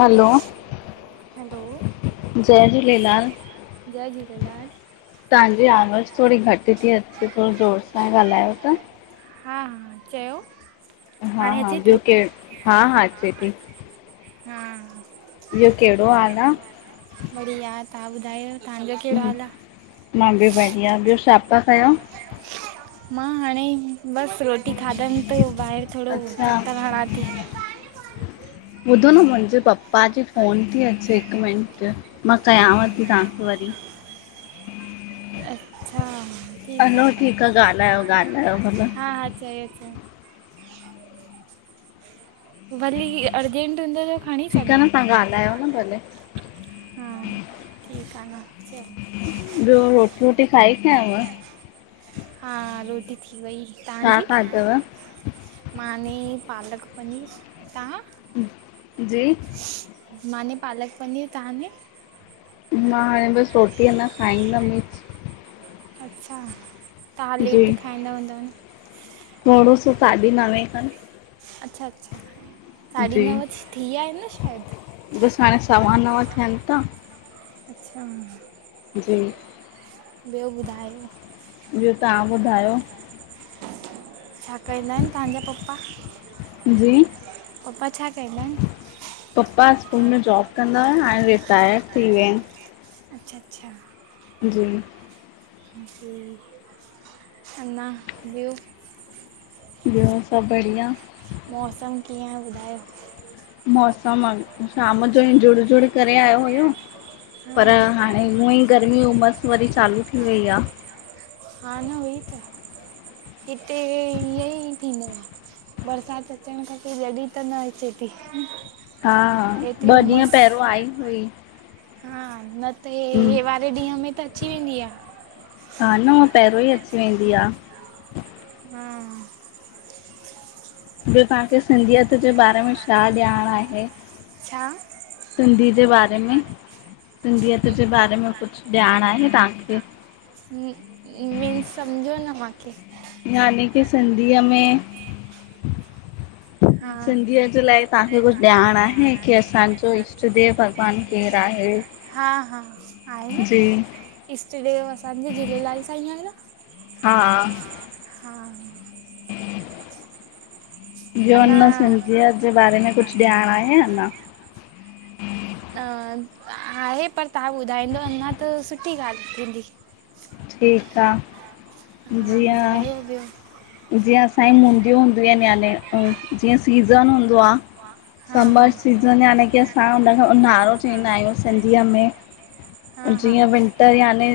हलो, hello जय झूलेलाल। जय झूलेलाल। तव्हांजी आवाज़ु थोरी घटि थी अचे, थोरो ज़ोर सां ॻाल्हायो तवा। हा हा, चयो। हा हाणे हा, अचे थी, ॿियो के हा हा अचे थी, हा। [unintelligible] ॿियो कहिड़ो हाल आहे। बढ़िया। तव्हां ॿुधायो तव्हांजो कहिड़ो हाल आ। मां बि बढ़िया, ॿियो छापा कयो। मां हाणे बसि रोटी खाधमि, त ॿाहिरि थोरो अच्छा, चक्कर हणा थी। [unintelligible] ॿुधो न मुहिंजे पप्पा जी फ़ोन थी अचे हिक मिंट। मा कयांव थी तव्हांखे वरी। अच्छा। हलो ठीक आहे ॻाल्हायो ॻाल्हायो भला। हा हा चयो अथव। वरी अर्जेंट हूंदो त खणी सढो़। ॻल्हायो न भले। हा ठीक आन। च ॿयो रो रोटी खाइ? हा रोटी थी वई छा तव्हांजी? खाधव? माने पालक पनीर तव्हां? जी माने पालक पनीर तव्हां ने? मां हाणे बस रोटीअ अञा खाईंदम। अच्छा तव्हां लेट जी खाईंदा हूंदव न? थोड़ो सो साढी नवें खनि अच्छा अच्छा साढी जी नव थींया आहिन शायद? बसि हाणे सवा नव थियनि था अच्छा जी ॿियो ॿुधायो? ॿियो तव्हां ॿुधायो? छा कंदा आहिन तव्हांजा पपा? जी पपा छा कंदा आहिन? पप्पा स्कूल में जॉब कंदा हुआ हाणे रिटायर थी वया आहिन। अच्छा अच्छा जी जी अञां ॿियो। ॿियो सभ बढ़िया। मौसम कीअं आ ॿुधायो? मौसम शाम जो ई जुड़ जुड़ करे आयो हुयो पर हा हाण ऐं हूअं ई गर्मी उमस वरी चालू थी वई आ। हा न उहई त हिते ईयं ई थींदो आ। बरसात अचण खपे जॾी त न अचेती। हा ॿ ॾींह पहिरियों आई हुई। हा न त हे वारे ॾींह में त अची वेंदी आ। हा न हू पहिरियों ई अची वेंदी आ। हम्म ॿियो तव्हांखे सिंधीयत जे बारे में छा ॼाण आहे? छा सिंधी जे बारे में सिंधीअत जे बारे में कुछ ॼाण आहे तव्हांखे? मिंनस समझो न माखे? यानी की सिंधीअ में [inaudible] सिंधीअ जे लाए तव्हांखे कुछ ॼाण आहे की असांजो ईष्ट देव भॻवान केर आहे? हा हा आहे न जी इष्ट देव असांजे झूलेलाल साईं आहे न। हा हा ॿियो हिन अञा सिंधीयत जे बारे में कुछ ॼाण आहे अञा? आहे पर तव्हां ॿुधाईंदव अञा त सुठी ॻाल्हि थींदी। ठीक आ। हा जीअं ॿुधायो ॿियो। जीअं असांजी मुंदियूं हूंदियूं आहिनि, याने जीअं सीज़न हूंदो आ हा हा समर सीज़न यानी की, असां उनखे ऊन्हारो चवंदा आहियूं सिंधीअ में हा हा जीअं विंटर याने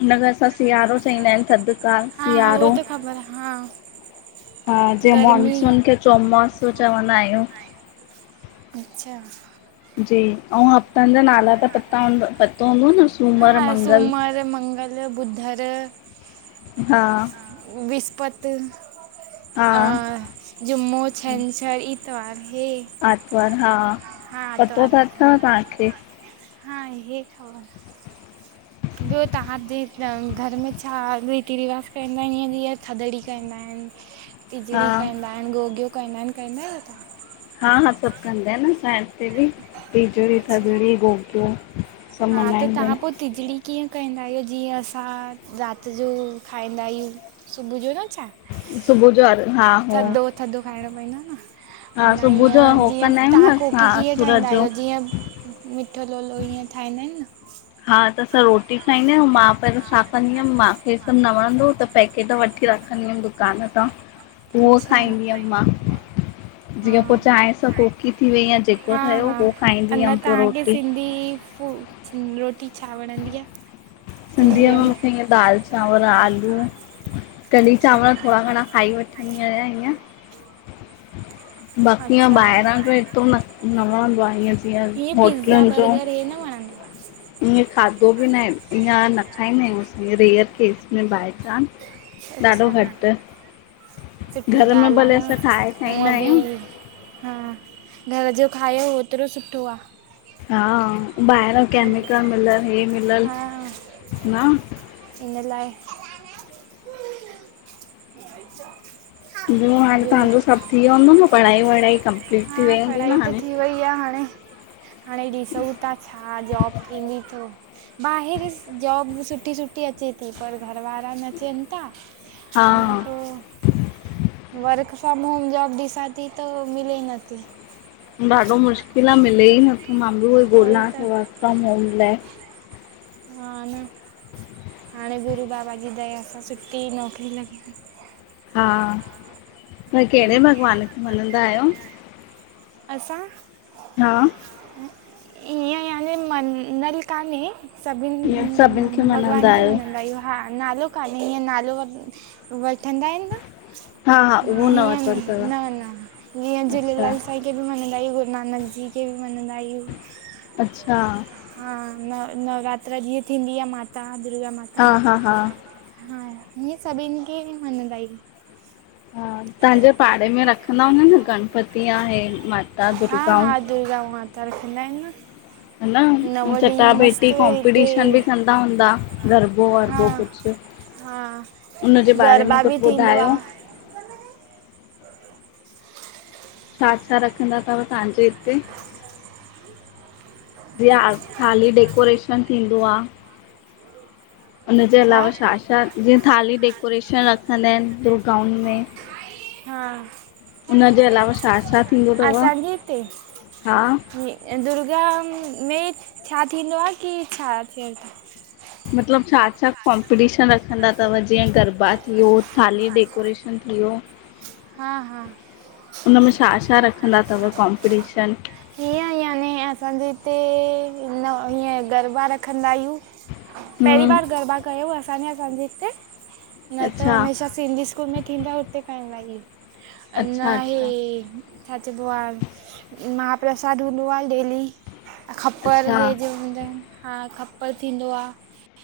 हुनखे असां सिआरो चवंदा आहियूं, थंदकार सिआरो पर हा हा जीअं गर्मी मानसून खे चोमासो चवंदा आहियूं। अच्छा जी अउं, हफ़्तनि जा नाला त पता हूं पतो हूंदव न सूमरु हा मंगल सूमरु, मंगलु, ॿुधरु हा विस्पत, हा अ जुम्मो, छंछरि इतवारू हे आतवारु हा हा पतो आतवार त अथव तांखे हा आहे ख़बर ॿियों तांहाजे घरु में छा रीती रिवाज़ कंदा आहिनि? जीअं थदड़ी कंदा आहिनि। हा टिजड़ी कंदा हिनि, गोगियो कंदा हिनि, कंदा आहियो न तां? हा हा, सभु कंदा हिनि न असांजे हिते बि टिजड़ी, अच्छा थदड़ी, गोगियो सभु हा त मल्हाईंदा तां आहिनि पो टिजड़ी कीअ कंदा आहियूं, जीअ असां राति जो खाईदा आहियूं। सुबह जो न चायं सुबह जो अध् हा हो थदो खाइणो पईदो आ हा न सुबुह अञा जो इअं हो जीअं कंदा आहियूं तां न कोकी असां कीअं असुर ठाहींदा जो आहियो, जीअं मिठो लोलो ईअं ठाहींदा हिनि न हा त असां रोटी खाईंदा आहियूं, मां पहिरियों छा कंदी हुअमि, मांखे त सभु न वणंदो हुओ त पैकेट वठी रखंदी हुअमि दुकान तां, उहो अच्छा खाईदी हुअमि मां हा जीअं पोइ चायं सां कोकी थी वई या जेको हा ठहियो हा उहो खाईदी हुयमि पो रोटी पो रोटी छा वणंदी आहे? सिंधीअ में मुंखे ईअं दालि, चांवर, आलू कड़ी- अच्छा चांवर, थोरा घणा खाई वठंदीया ईयं [inaudible] बाक़ी इअं अच्छा ॿाहरा जो ऐतिरो न, न वणंदो आ ईअं जीअं हीअं पिज़्ज़ा होटलुनि जो बर्गर हे न वणंदो ईअं खाधो बि नाहे ईअं न खाईदा आहियूं, असां रेयर केस में बाऐ चांअस आहे ॾाढो अच्छा घटि, सुठी घरु में ॻाल्हि आहे भले न असां ठाहे खाईदा हूअं आहियूं। बि हा, घरु जो खायो ओतिरो सुठो आ हा ॿाहर केमिकल मिलयलु हे मिलयल, न हिनि लाइ [unintelligible] ॿियो हाणे तांजो सभु थी, वयो हुंदो न पढ़ाई- वढ़ाई कंप्लीट थी, हा वई हूंदी पढ़ाई न त हाणे थी वई आ हाणे हाणे ॾिसऊं था छा जॉब थींदी त? ॿाहरि जॉब सुठी सुठी अचे थी, पर घरवारा न चयेन था। अञा हा पोइ वर्क फ़ाॅम होम, जॉब ॾिसा ती त मिले ई नथी। ॾाढो मुश्किल आ, मिले ई नथो, मां बि उहो ई वरी गोलां त ती वर्क फ़ाॅम होम लाये। हा न! हाणे गुरू बाबा जी दया सां सुठी ई नौकरी लगी वई। हा! ता केड़े हा भगवान खे मञंदा आयो? असां हा ईय याने मन्दर काने ईअं सभिनि खे सभिन भगवान मञंदा खे आहियो मञंदा ई हूआ। हा नालो काने ईंअं नालो वठंदा आए न! हा हा उहो न हीअं! वरितलु अथव न-न हीअं अच्छा 'झूलेलाल सा'' 'साई' खे बि मञंदा आयूं 'गुरुनानक जी' के बि मञंदा आयूं। अच्छा। हा! नव नवरात्रा जीअं थींदी आह माता, दुर्गा माता हा हिअ सभीन खे ही मञंदा आयूं। तहां जे पाड़े में रखंदा हूंदव न गणपति या हे माता दुर्गाऊं? दुर्गाऊं माता रखंदा आऐ न। नव हन् चटा ॾींहं पेटी मस्तु हिते कॉम्पिटीशन बि कंदा हूंदा, हा गरबो-वरबो कुछ! हा उंनजे बारे में गरबा कुछ बि थींदो बुधायो आहे छा-छा रखंदा तव तहां जे इते? जीअं आर, थाली डेकोरेशन थींदो आ। उनजे अलावा छा छा-छा! जीअं थाली डेकोरेशन रखंदा आए न दुर्गा उन में। हा उनजे अलावा छा-छा थी असां जे इते, हे दुर्गा में छा थींदो आ की छा थिय मतलब छा-छा कॉम्पटीशन रखंदा तव! जीअ गरब़ा थियो, थ़ाली डेकोरेशन थियो। हा-हा उनमें छा-छा रखंदा तव कॉम्पटीशन? कीअ याने! असांजे इते न हीअ गरब़ा रखंदा आयू। पेऱी हम्म बार गरब़ा कयो असां ने असां जे इते, न त अच्छा हमेशा सिंधी स्कूल में थींदा हुते कंदा ईन, अच्छा अञां हे अच्छा छा चऐंबो आह, महाप्रसाद हूंदो आ डेली। ख़प्पर अच्छा हे जे हूंदा आऐन, हां ख़प्पड़ थींदो आ।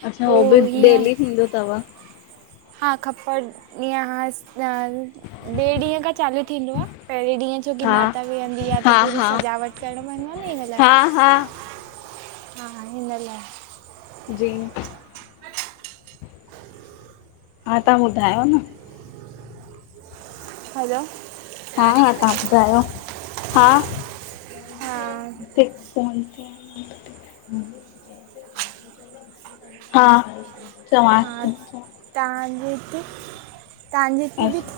अच्छा हो बि डेली थींदो तव! हा ख़प्पड़ निहास नाल् ॿे ॾीह खां चालू थींदो आ, पहेरें ॾीहं छोकी हा माता वेहंदी आह त पूरी सजावट करण वनवो आ नी इंन लाय हां-हां हा! हिंन लाए। जी हा तां बुधायो न ह़लो हा-हा तहां बुधायो हा हा फ़ोन क़्याई। हा, चवांस थी। तहांजे हिते, तहांजे हिते बि चवांसि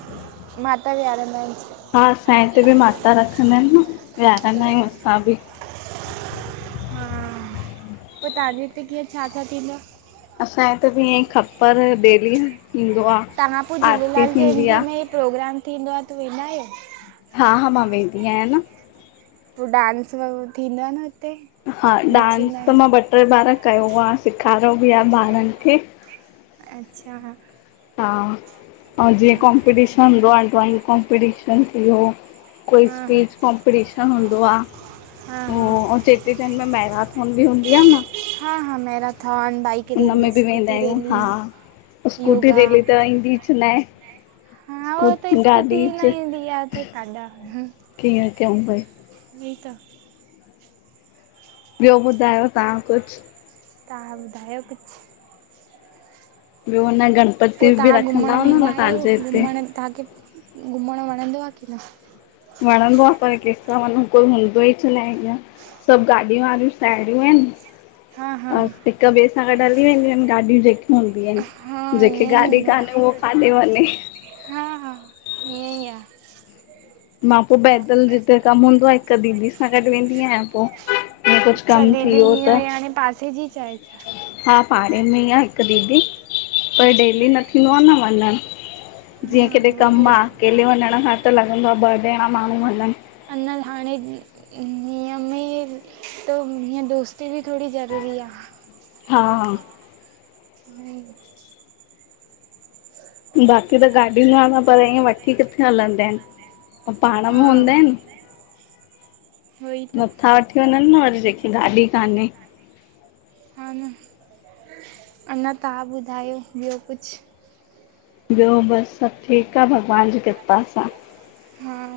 माता विहारंदा आहिन? हा असांजे हिते बि माता रखंदा आहिन न, विहारींदा आहियूं असां बि। हा, पोइ तहांजे हिते कीअं छा- छा थींदो आ? असांजे हिते बि ईअं खप्पर बेली तव्हां पोइ झूलेलाल जयंती आहे में प्रोग्राम थींदो आहे, त वेंदा आहियो? हा हा मां वेंदी आहियां न। पो डांस वगरह थींदो आ न हुते? हा डांस नचंदा त आहिनि मां ॿ टे ॿार कयो आ, सेखारियो बि आ ॿारनि खे। अच्छा हा, ऐं जीअं कॉम्पिटीशन हूंदो आ ड्राइंग कॉम्पिटीशन थि वियो कोई हा हा स्पीच कॉम्पटीशन हूंदो आ। हा हा अंउ चेटीचंड में महराथोन बि हूंदी आ न। हा हा मेराथन, बाइक रैली हुनमें बि वेंदा स्कूटी आहियूं, रैली हा स्कूटी योगा रेली त ईंदीच न आहे। हा उह त स्कूटी ईंदी न आहे ताढां कींअं कंउ भई। र त [inaudible] ॿियो ॿुधायो तां कुछ? तहां ॿधायो कुछ! ॿियो हुन न गण पो तहां घुमण वेंदा आहियो, घुमण तव्हांखे घुमणु वणंदो आ कि न? वणंदो आ पर केंसा वंञू, कोई हूंदो ई च न आहे इंअ। सब गाॾिय वारियूं साहेड़ियूं आहिन। हा हा बस हिक ॿिए सां गॾु हली वेंदियूं आहिन ॻाॾियूं जेक हूंदी आहिन, हा जेके ईअं ई गाॾी हूंदो कानहे, आहे उह काॾे वञे? हा हा, इअं ई आ। मां पो पैदल जिते कमु हूंदो आ, हिकु दीदी सां गॾु वेंदी आहियां पो। अच्छा दीदी इहं ई हाणे पासे जी च आहे? हा पाड़े में ई आ हिकु दीदी। पर डेली अच्छा न थींदो आ न वंञणु, जीअं हा केॾे उहो कमु बि आ! आहे अकेले वंञण खां त लॻंदो आ ॿ ॼणा माण्हू वञन। अंञा हाणे इंअ म त हं दोस्ती बि थोङी ज़रूरी आ। हा ऐं [inaudible] बाक़ी त गाॾी न वारा पर इंअ वठी किथे हलंदा आहिन! ऐं पाण में हा हूंदा आहिन, उहो ई त नथा वठी ञनि न वरी जेखे गाॾी कान्हे। हा न, अंञा तव। हां ॿुधायो ॿियो कुछु! ॿियो बस सब ठीकु आ भॻवान जी कृपा सां। हा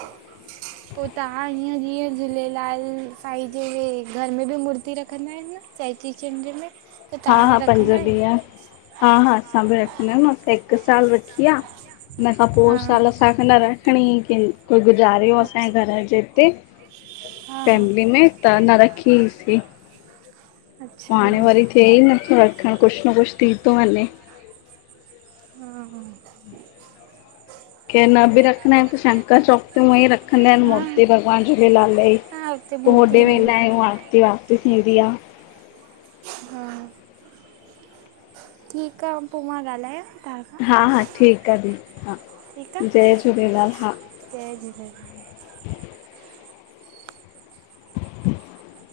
हा [inaudible] पो तहां हीअं जीअं झूलेलाल साईं जे घर में बि मूर्ती रखंदा आहिन न चेटी चंड्र में! त हा तव्हां हा, पंज रखंदा बी आ। आहियो हा हा, असां बि रखंदा आहियूं न असां हिकु साल रखी आ, हिन खां हा पोइ साल असांखे न रखिणी, कं कोई गुज़ारियो असांजे घर जे हिते हा हा फैमिली में, त न रखी ईसीं। पोइ अच्छा हाणे वरी थिए ई नथो रखणु, कुछु न कुछु थी थो वञे। हा हा। के न बि रखंदा इन त शंकर चौक ते ऊअंईं रखंदा आहिनि हा मूर्ती भॻवानु झूलेलाल जी। हा हुते पो मूर्ती होॾे हूंदी वेंदा आहे आहियूं, आरत ॿारती थींदी आ। हा। ठीकु आ, पोइ मां ॻाल्हायां? तव्हां हा खां हा ठीकु ठीकु आ, ठीकु आहे जय झूलेलाल हा। जय झूलेलाल। [inaudible]